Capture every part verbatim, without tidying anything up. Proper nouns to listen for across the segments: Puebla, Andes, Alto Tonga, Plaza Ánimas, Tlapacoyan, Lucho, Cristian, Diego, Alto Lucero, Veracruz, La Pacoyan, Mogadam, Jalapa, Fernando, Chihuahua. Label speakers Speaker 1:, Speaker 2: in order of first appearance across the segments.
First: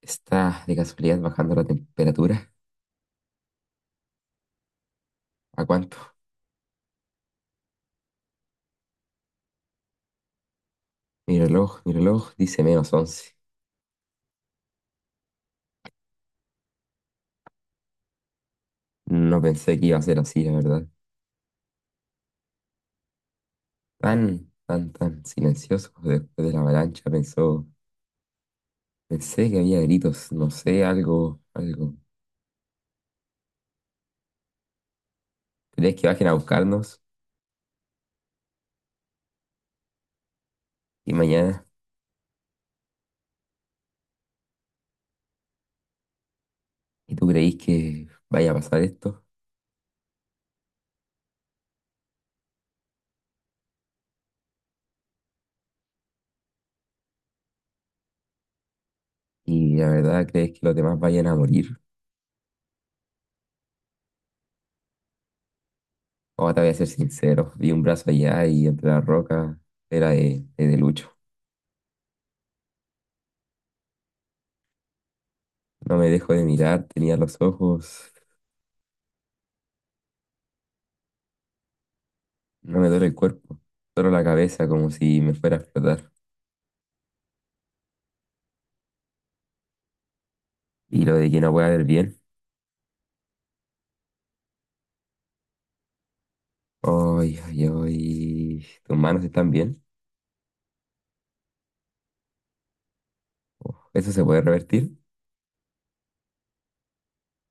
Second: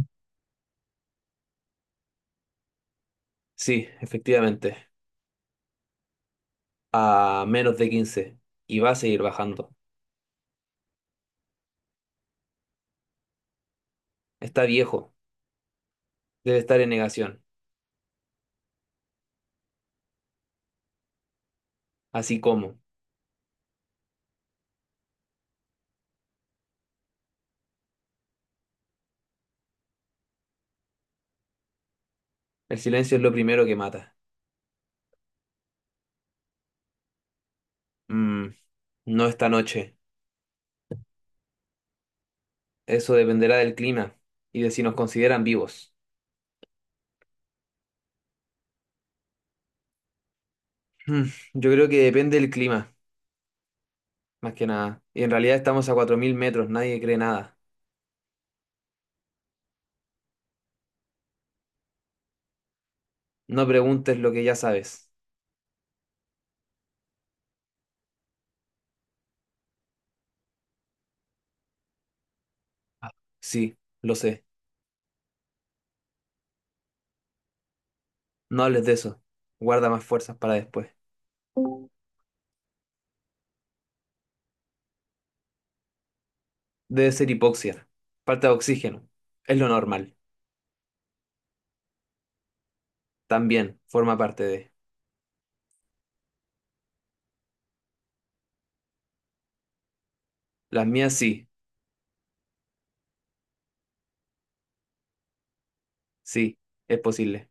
Speaker 1: Está de casualidad bajando la temperatura.
Speaker 2: Sí, efectivamente,
Speaker 1: ¿A cuánto?
Speaker 2: a menos de quince y va a seguir bajando.
Speaker 1: Mi reloj, mi reloj dice menos once.
Speaker 2: Está viejo, debe estar en negación,
Speaker 1: No pensé que iba a ser así, la verdad.
Speaker 2: así como
Speaker 1: Tan, tan, tan silencioso después de la avalancha, pensó. Pensé que había gritos, no sé, algo, algo.
Speaker 2: el silencio es lo primero que mata.
Speaker 1: ¿Crees que bajen a buscarnos?
Speaker 2: Mm, no esta noche,
Speaker 1: Y mañana,
Speaker 2: eso dependerá del clima y de si nos consideran vivos.
Speaker 1: ¿y tú creís que vaya a pasar esto?
Speaker 2: Mm, yo creo que depende del clima, más que nada. Y en realidad estamos a cuatro mil metros, nadie cree nada.
Speaker 1: ¿Y la verdad crees que los demás vayan a morir?
Speaker 2: No preguntes lo que ya sabes.
Speaker 1: Ahora te voy a ser sincero, vi un brazo allá y entre la roca era de, de de Lucho.
Speaker 2: Sí, lo sé.
Speaker 1: No me dejo de mirar, tenía los ojos.
Speaker 2: No hables de eso. Guarda más fuerzas para después.
Speaker 1: No me duele el cuerpo, solo la cabeza como si me fuera a explotar.
Speaker 2: Debe ser hipoxia, falta de oxígeno. Es lo normal.
Speaker 1: Y lo de que no pueda ver bien.
Speaker 2: También forma parte de.
Speaker 1: Ay, ay, ay. ¿Tus manos están bien?
Speaker 2: Las mías sí,
Speaker 1: Uf, ¿eso se puede revertir?
Speaker 2: sí, es posible.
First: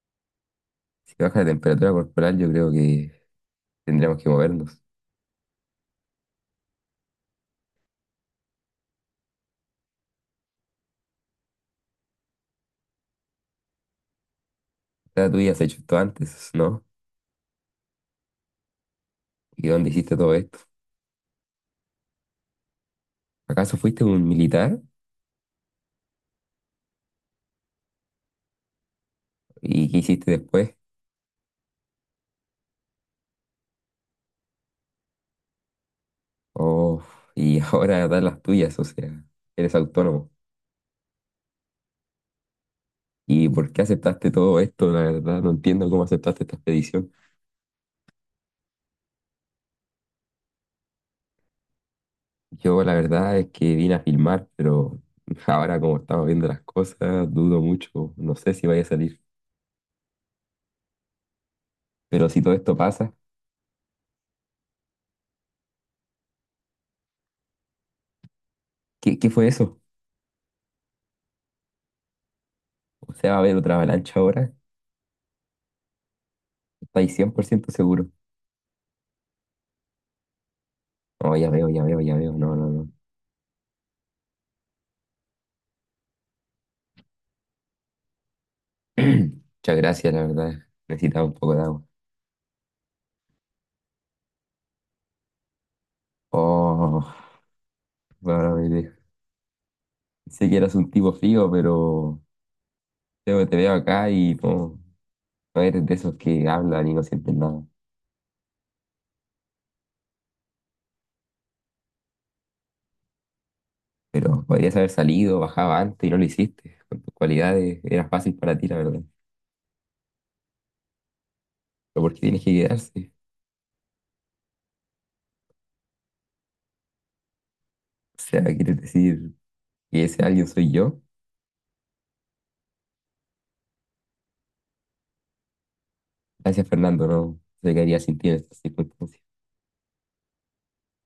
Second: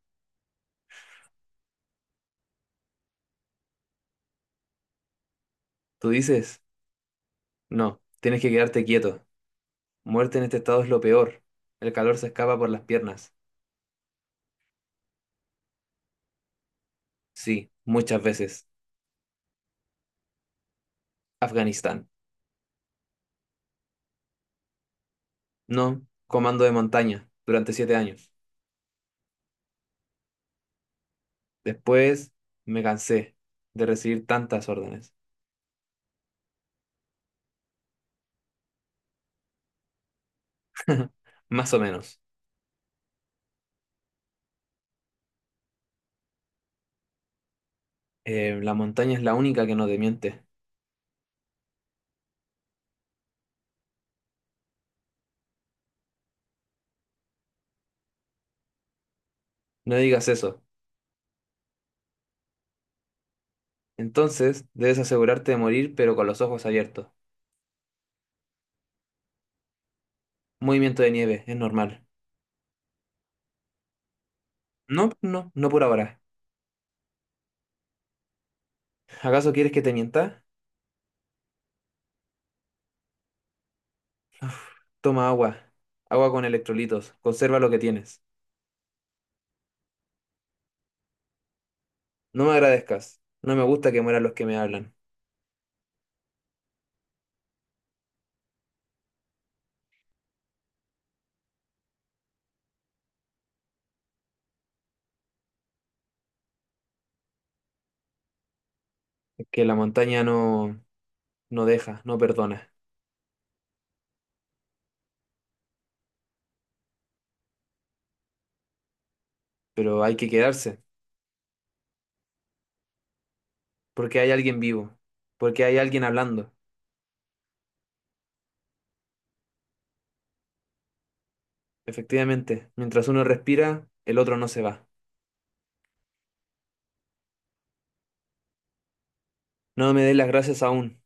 Speaker 1: Si baja la temperatura corporal, yo creo que tendríamos que movernos. O
Speaker 2: ¿Tú dices? No, tienes que quedarte quieto. Muerte en este estado es lo peor. El calor se escapa por las piernas.
Speaker 1: sea, tú ya has hecho esto antes, ¿no?
Speaker 2: Sí, muchas veces.
Speaker 1: ¿Y dónde hiciste todo esto?
Speaker 2: Afganistán.
Speaker 1: ¿Acaso fuiste un militar?
Speaker 2: No, comando de montaña, durante siete años.
Speaker 1: ¿Y qué hiciste después?
Speaker 2: Después me cansé de recibir tantas órdenes.
Speaker 1: Oh, y ahora das las tuyas, o sea, eres autónomo.
Speaker 2: Más o menos.
Speaker 1: ¿Y por qué aceptaste todo esto? La verdad, no entiendo cómo aceptaste esta expedición.
Speaker 2: Eh, la montaña es la única que no te miente.
Speaker 1: Yo la verdad es que vine a filmar, pero ahora como estamos viendo las cosas, dudo mucho, no sé si vaya a salir.
Speaker 2: No digas eso.
Speaker 1: Pero si todo esto pasa,
Speaker 2: Entonces, debes asegurarte de morir, pero con los ojos abiertos.
Speaker 1: ¿qué, qué fue eso?
Speaker 2: Movimiento de nieve, es normal.
Speaker 1: O sea, ¿va a haber otra avalancha ahora?
Speaker 2: No, no, no por ahora.
Speaker 1: ¿Estáis cien por ciento seguro?
Speaker 2: ¿Acaso quieres que te mienta?
Speaker 1: No, ya veo, ya veo, ya veo, no, no, no.
Speaker 2: Toma agua. Agua con electrolitos. Conserva lo que tienes.
Speaker 1: Muchas gracias, la verdad, necesitaba un poco de agua.
Speaker 2: No me agradezcas. No me gusta que mueran los que me hablan.
Speaker 1: Oh, bueno, me sé que eras un tipo frío, pero te, te veo acá y no, no eres de esos que hablan y no sienten nada.
Speaker 2: Es que la montaña no, no deja, no perdona.
Speaker 1: Pero podrías haber salido, bajaba antes y no lo hiciste. Con tus cualidades era fácil para ti, la verdad.
Speaker 2: Pero hay que quedarse,
Speaker 1: Pero ¿por qué tienes que quedarse?
Speaker 2: porque hay alguien vivo, porque hay alguien hablando.
Speaker 1: O sea, ¿quieres decir que ese alguien soy yo?
Speaker 2: Efectivamente, mientras uno respira, el otro no se va.
Speaker 1: Gracias, Fernando, no se quedaría sin ti en estas circunstancias.
Speaker 2: No me des las gracias aún.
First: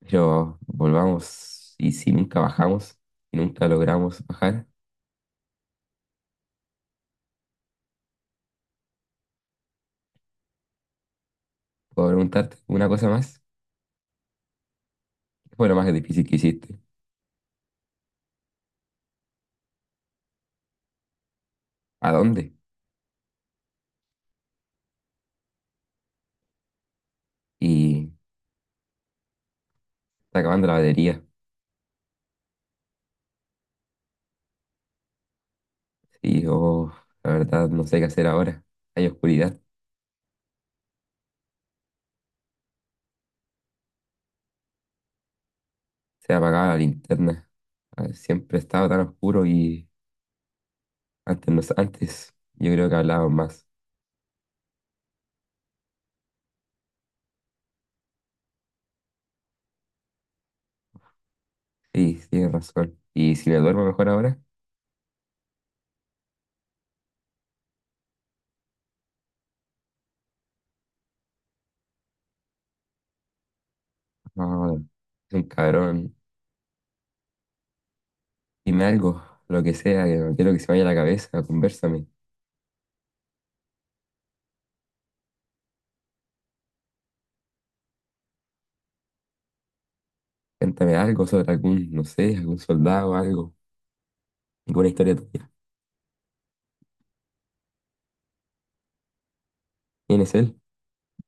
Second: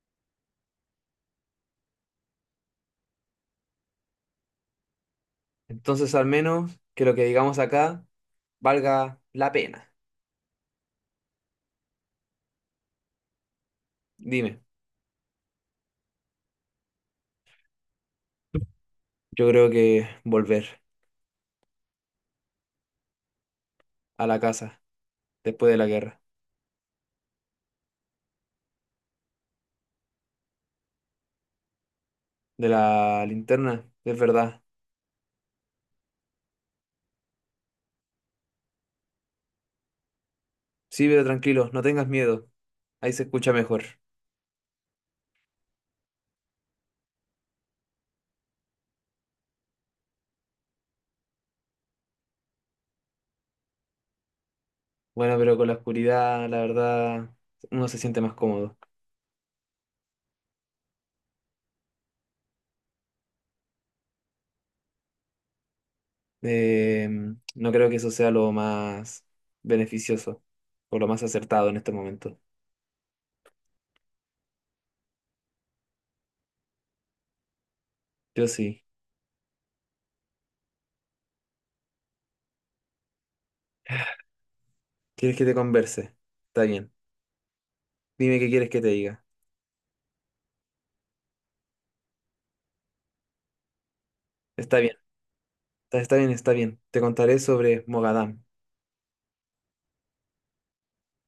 Speaker 1: Pero volvamos, y si nunca bajamos, y nunca logramos bajar,
Speaker 2: Entonces, al menos que lo que digamos acá valga la pena.
Speaker 1: puedo preguntarte una cosa más.
Speaker 2: Dime,
Speaker 1: ¿Qué fue lo más difícil que hiciste?
Speaker 2: yo creo que volver
Speaker 1: ¿A dónde?
Speaker 2: a la casa después de la guerra.
Speaker 1: Y está acabando la batería.
Speaker 2: De la linterna, es verdad.
Speaker 1: Y yo, la verdad, no sé qué hacer ahora. Hay oscuridad.
Speaker 2: Sí, pero tranquilo, no tengas miedo. Ahí se escucha mejor.
Speaker 1: Se ha apagado la linterna. Ah, siempre estaba tan oscuro y antes, no, antes yo creo que hablábamos más.
Speaker 2: Bueno, pero con la oscuridad, la verdad, uno se siente más cómodo.
Speaker 1: Sí, tienes razón. Y si me duermo mejor ahora,
Speaker 2: Eh, no creo que eso sea lo más beneficioso o lo más acertado en este momento.
Speaker 1: no, es un cabrón.
Speaker 2: Yo sí.
Speaker 1: Dime algo, lo que sea, que no quiero que se me vaya la cabeza, conversame.
Speaker 2: ¿Quieres que te converse? Está bien. Dime qué quieres que te diga.
Speaker 1: Cuéntame algo sobre algún, no sé, algún soldado, algo,
Speaker 2: Está
Speaker 1: alguna
Speaker 2: bien,
Speaker 1: historia tuya.
Speaker 2: está, está bien, está bien. Te contaré sobre Mogadam,
Speaker 1: ¿Quién es él?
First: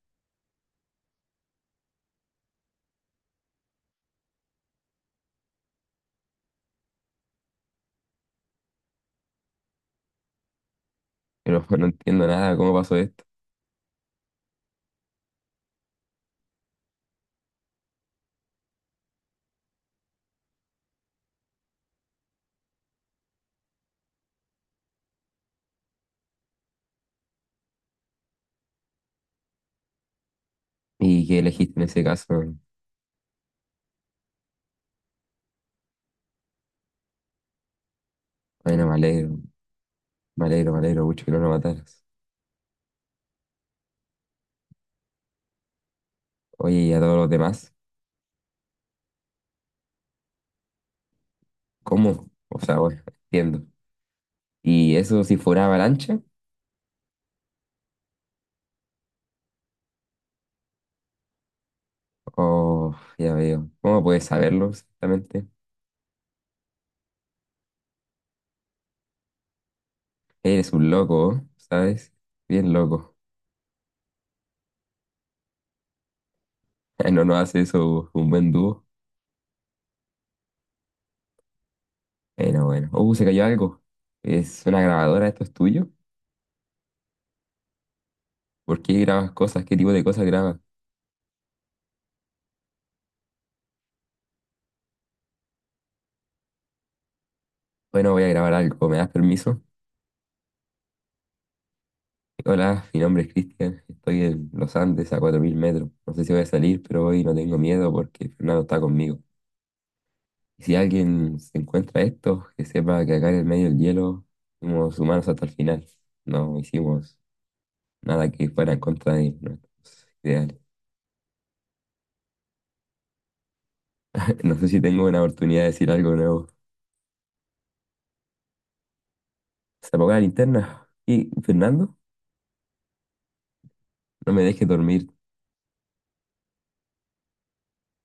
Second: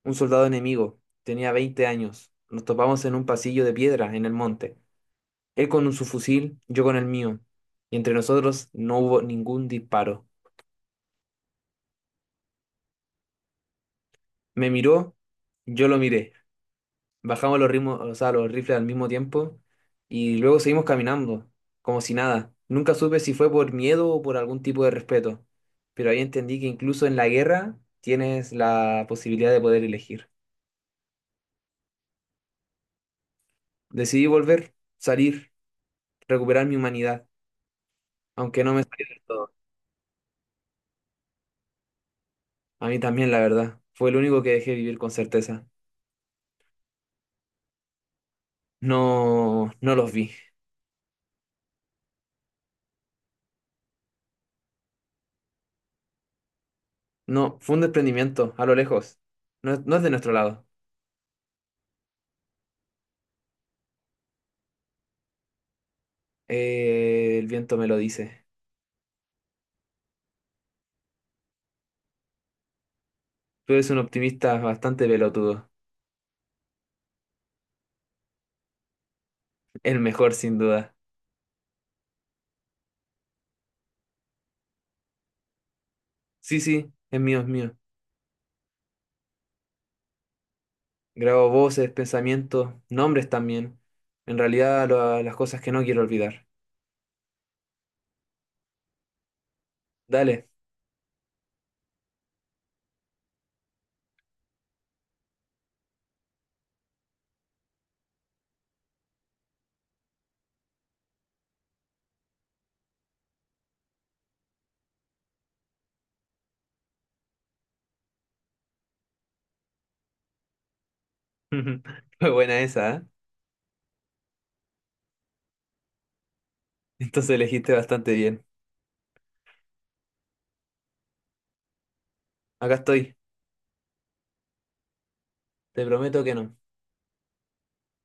Speaker 2: un soldado enemigo. Tenía veinte años. Nos topamos en un pasillo de piedra en el monte. Él con su fusil, yo con el mío, y entre nosotros no hubo ningún disparo.
Speaker 1: Pero no entiendo nada, ¿cómo pasó esto?
Speaker 2: Me miró, yo lo miré. Bajamos los ritmos, o sea, los rifles al mismo tiempo y luego seguimos caminando, como si nada. Nunca supe si fue por miedo o por algún tipo de respeto, pero ahí entendí que incluso en la guerra tienes la posibilidad de poder elegir.
Speaker 1: ¿Y qué elegiste en ese caso?
Speaker 2: Decidí volver, salir, recuperar mi humanidad, aunque no me
Speaker 1: Bueno, me
Speaker 2: salió del
Speaker 1: alegro,
Speaker 2: todo.
Speaker 1: me alegro, me alegro mucho que no lo mataras.
Speaker 2: A mí también, la verdad, fue el único que dejé vivir con certeza.
Speaker 1: Oye, ¿y a todos los demás?
Speaker 2: No, no los vi.
Speaker 1: ¿Cómo? O sea, bueno, entiendo. ¿Y eso si fuera avalancha?
Speaker 2: No, fue un desprendimiento, a lo lejos. No, es no es de nuestro lado.
Speaker 1: Oh, ya veo. ¿Cómo puedes saberlo exactamente?
Speaker 2: Eh, el viento me lo dice.
Speaker 1: Eres un loco, ¿eh? ¿Sabes? Bien loco.
Speaker 2: Tú eres un optimista bastante pelotudo.
Speaker 1: No nos hace eso un buen dúo.
Speaker 2: El mejor, sin duda.
Speaker 1: Bueno, bueno. Uh, se cayó algo. ¿Es una grabadora? ¿Esto es tuyo?
Speaker 2: Sí, sí, es mío, es mío.
Speaker 1: ¿Por qué grabas cosas? ¿Qué tipo de cosas grabas?
Speaker 2: Grabo voces, pensamientos, nombres también. En realidad, lo- las cosas que no quiero olvidar.
Speaker 1: Bueno, voy a grabar algo. ¿Me das permiso?
Speaker 2: Dale.
Speaker 1: Hola, mi nombre es Cristian. Estoy en los Andes a cuatro mil metros. No sé si voy a salir, pero hoy no tengo miedo porque Fernando está conmigo. Y si alguien se encuentra esto, que sepa que acá en el medio del hielo fuimos humanos hasta el final. No hicimos nada que fuera en contra de nuestros ideales.
Speaker 2: Fue buena esa, ¿eh?
Speaker 1: No sé si tengo una oportunidad de decir algo nuevo.
Speaker 2: Entonces elegiste bastante bien.
Speaker 1: Se apagó la linterna. Y Fernando,
Speaker 2: Acá estoy.
Speaker 1: no me dejes dormir.
Speaker 2: Te prometo que no.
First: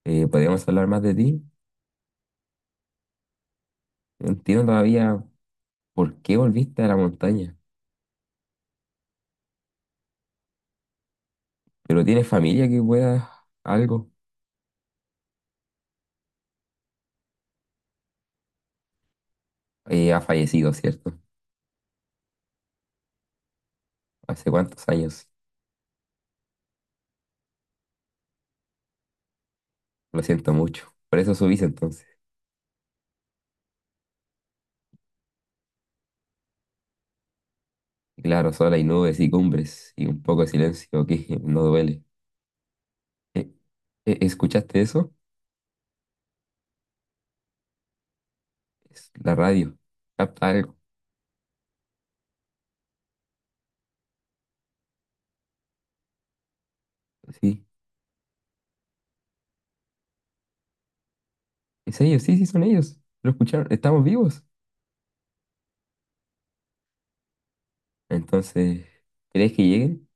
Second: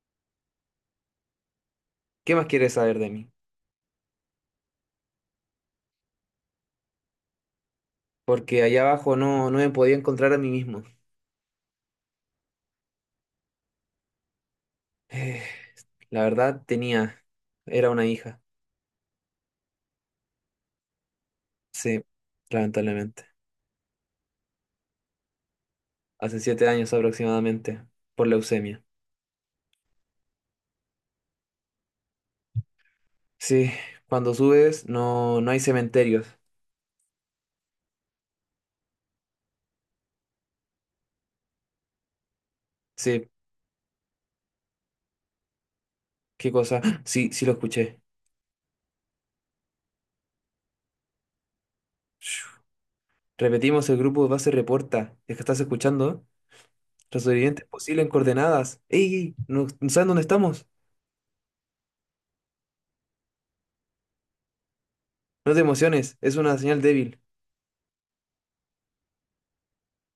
Speaker 1: Eh, ¿podríamos hablar más de ti?
Speaker 2: ¿Qué más quieres saber de mí?
Speaker 1: No entiendo todavía por qué volviste a la montaña.
Speaker 2: Porque allá abajo no, no me podía encontrar a mí mismo.
Speaker 1: Pero tienes familia que pueda algo.
Speaker 2: Eh, la verdad tenía, era una hija,
Speaker 1: Eh, ha fallecido, ¿cierto?
Speaker 2: sí, lamentablemente,
Speaker 1: ¿Hace cuántos años?
Speaker 2: hace siete años aproximadamente, por leucemia.
Speaker 1: Lo siento mucho. Por eso subís entonces.
Speaker 2: Sí, cuando subes no, no hay cementerios.
Speaker 1: Claro, solo hay nubes y cumbres y un poco de silencio que no duele.
Speaker 2: Sí,
Speaker 1: Eh, eh, ¿escuchaste eso?
Speaker 2: qué cosa. ¡Ah! Sí, sí lo escuché.
Speaker 1: Es la radio. Capta algo.
Speaker 2: Shhh. Repetimos, el grupo de base reporta. Es que estás escuchando. Los
Speaker 1: Sí,
Speaker 2: sobrevivientes posibles en coordenadas. ¡Ey! ¡Ey! ¿No, no saben dónde estamos?
Speaker 1: es ellos, sí, sí, son ellos. Lo escucharon, estamos vivos.
Speaker 2: No te emociones, es una señal débil.
Speaker 1: Entonces, ¿crees que lleguen?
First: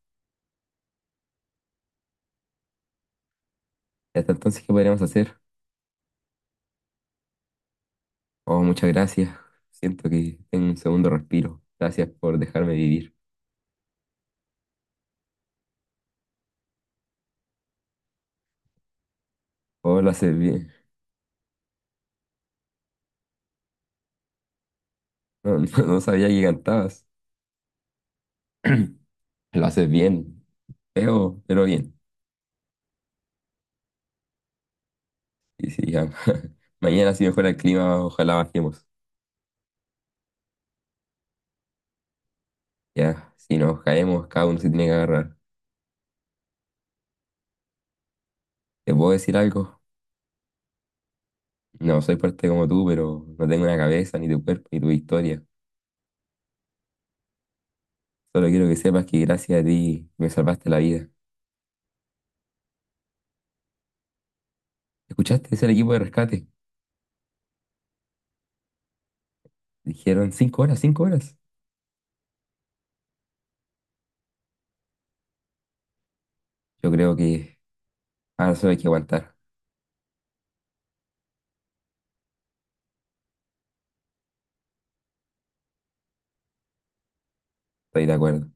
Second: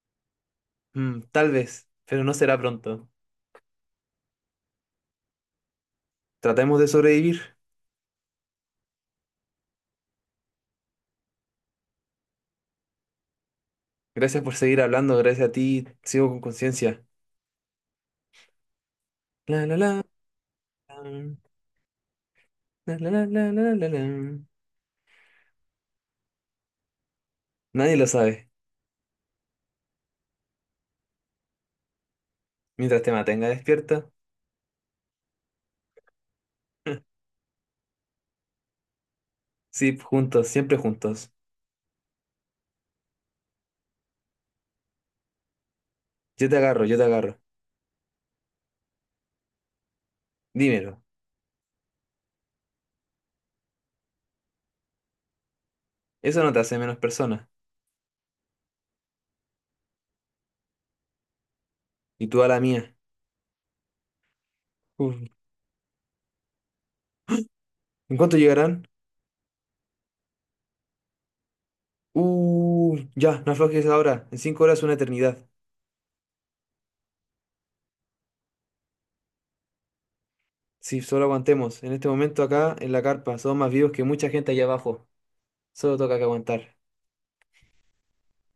Speaker 2: Mm, tal vez, pero no será pronto.
Speaker 1: Y hasta entonces, ¿qué podríamos hacer?
Speaker 2: Tratemos de sobrevivir.
Speaker 1: Oh, muchas gracias. Siento que tengo un segundo respiro. Gracias por dejarme vivir.
Speaker 2: Gracias por seguir hablando, gracias a ti. Sigo con conciencia. La, la,
Speaker 1: Oh,
Speaker 2: la,
Speaker 1: lo haces bien.
Speaker 2: la, la, la, la, la, la, la.
Speaker 1: No, no, no sabía que cantabas.
Speaker 2: Nadie lo sabe.
Speaker 1: Lo haces bien. Feo, pero bien.
Speaker 2: Mientras te mantenga despierta.
Speaker 1: Y sí, ya. Mañana, si mejora el clima, ojalá bajemos.
Speaker 2: Sí, juntos, siempre juntos.
Speaker 1: Ya, si nos caemos, cada uno se tiene que agarrar.
Speaker 2: Yo te agarro, yo te agarro.
Speaker 1: ¿Te puedo decir algo?
Speaker 2: Dímelo.
Speaker 1: No soy fuerte como tú, pero no tengo una cabeza, ni tu cuerpo, ni tu historia.
Speaker 2: Eso no te hace menos persona.
Speaker 1: Solo quiero que sepas que gracias a ti me salvaste la vida.
Speaker 2: Y tú a la mía. Uf.
Speaker 1: ¿Escuchaste? Es el equipo de rescate.
Speaker 2: ¿En cuánto llegarán?
Speaker 1: Dijeron cinco horas, cinco horas.
Speaker 2: Uh, ya, no aflojes ahora. En cinco horas una eternidad.
Speaker 1: Yo creo que ahora solo hay que aguantar.
Speaker 2: Si solo aguantemos. En este momento acá, en la carpa, somos más vivos que mucha gente allá abajo. Solo toca que aguantar.
Speaker 1: Estoy de acuerdo.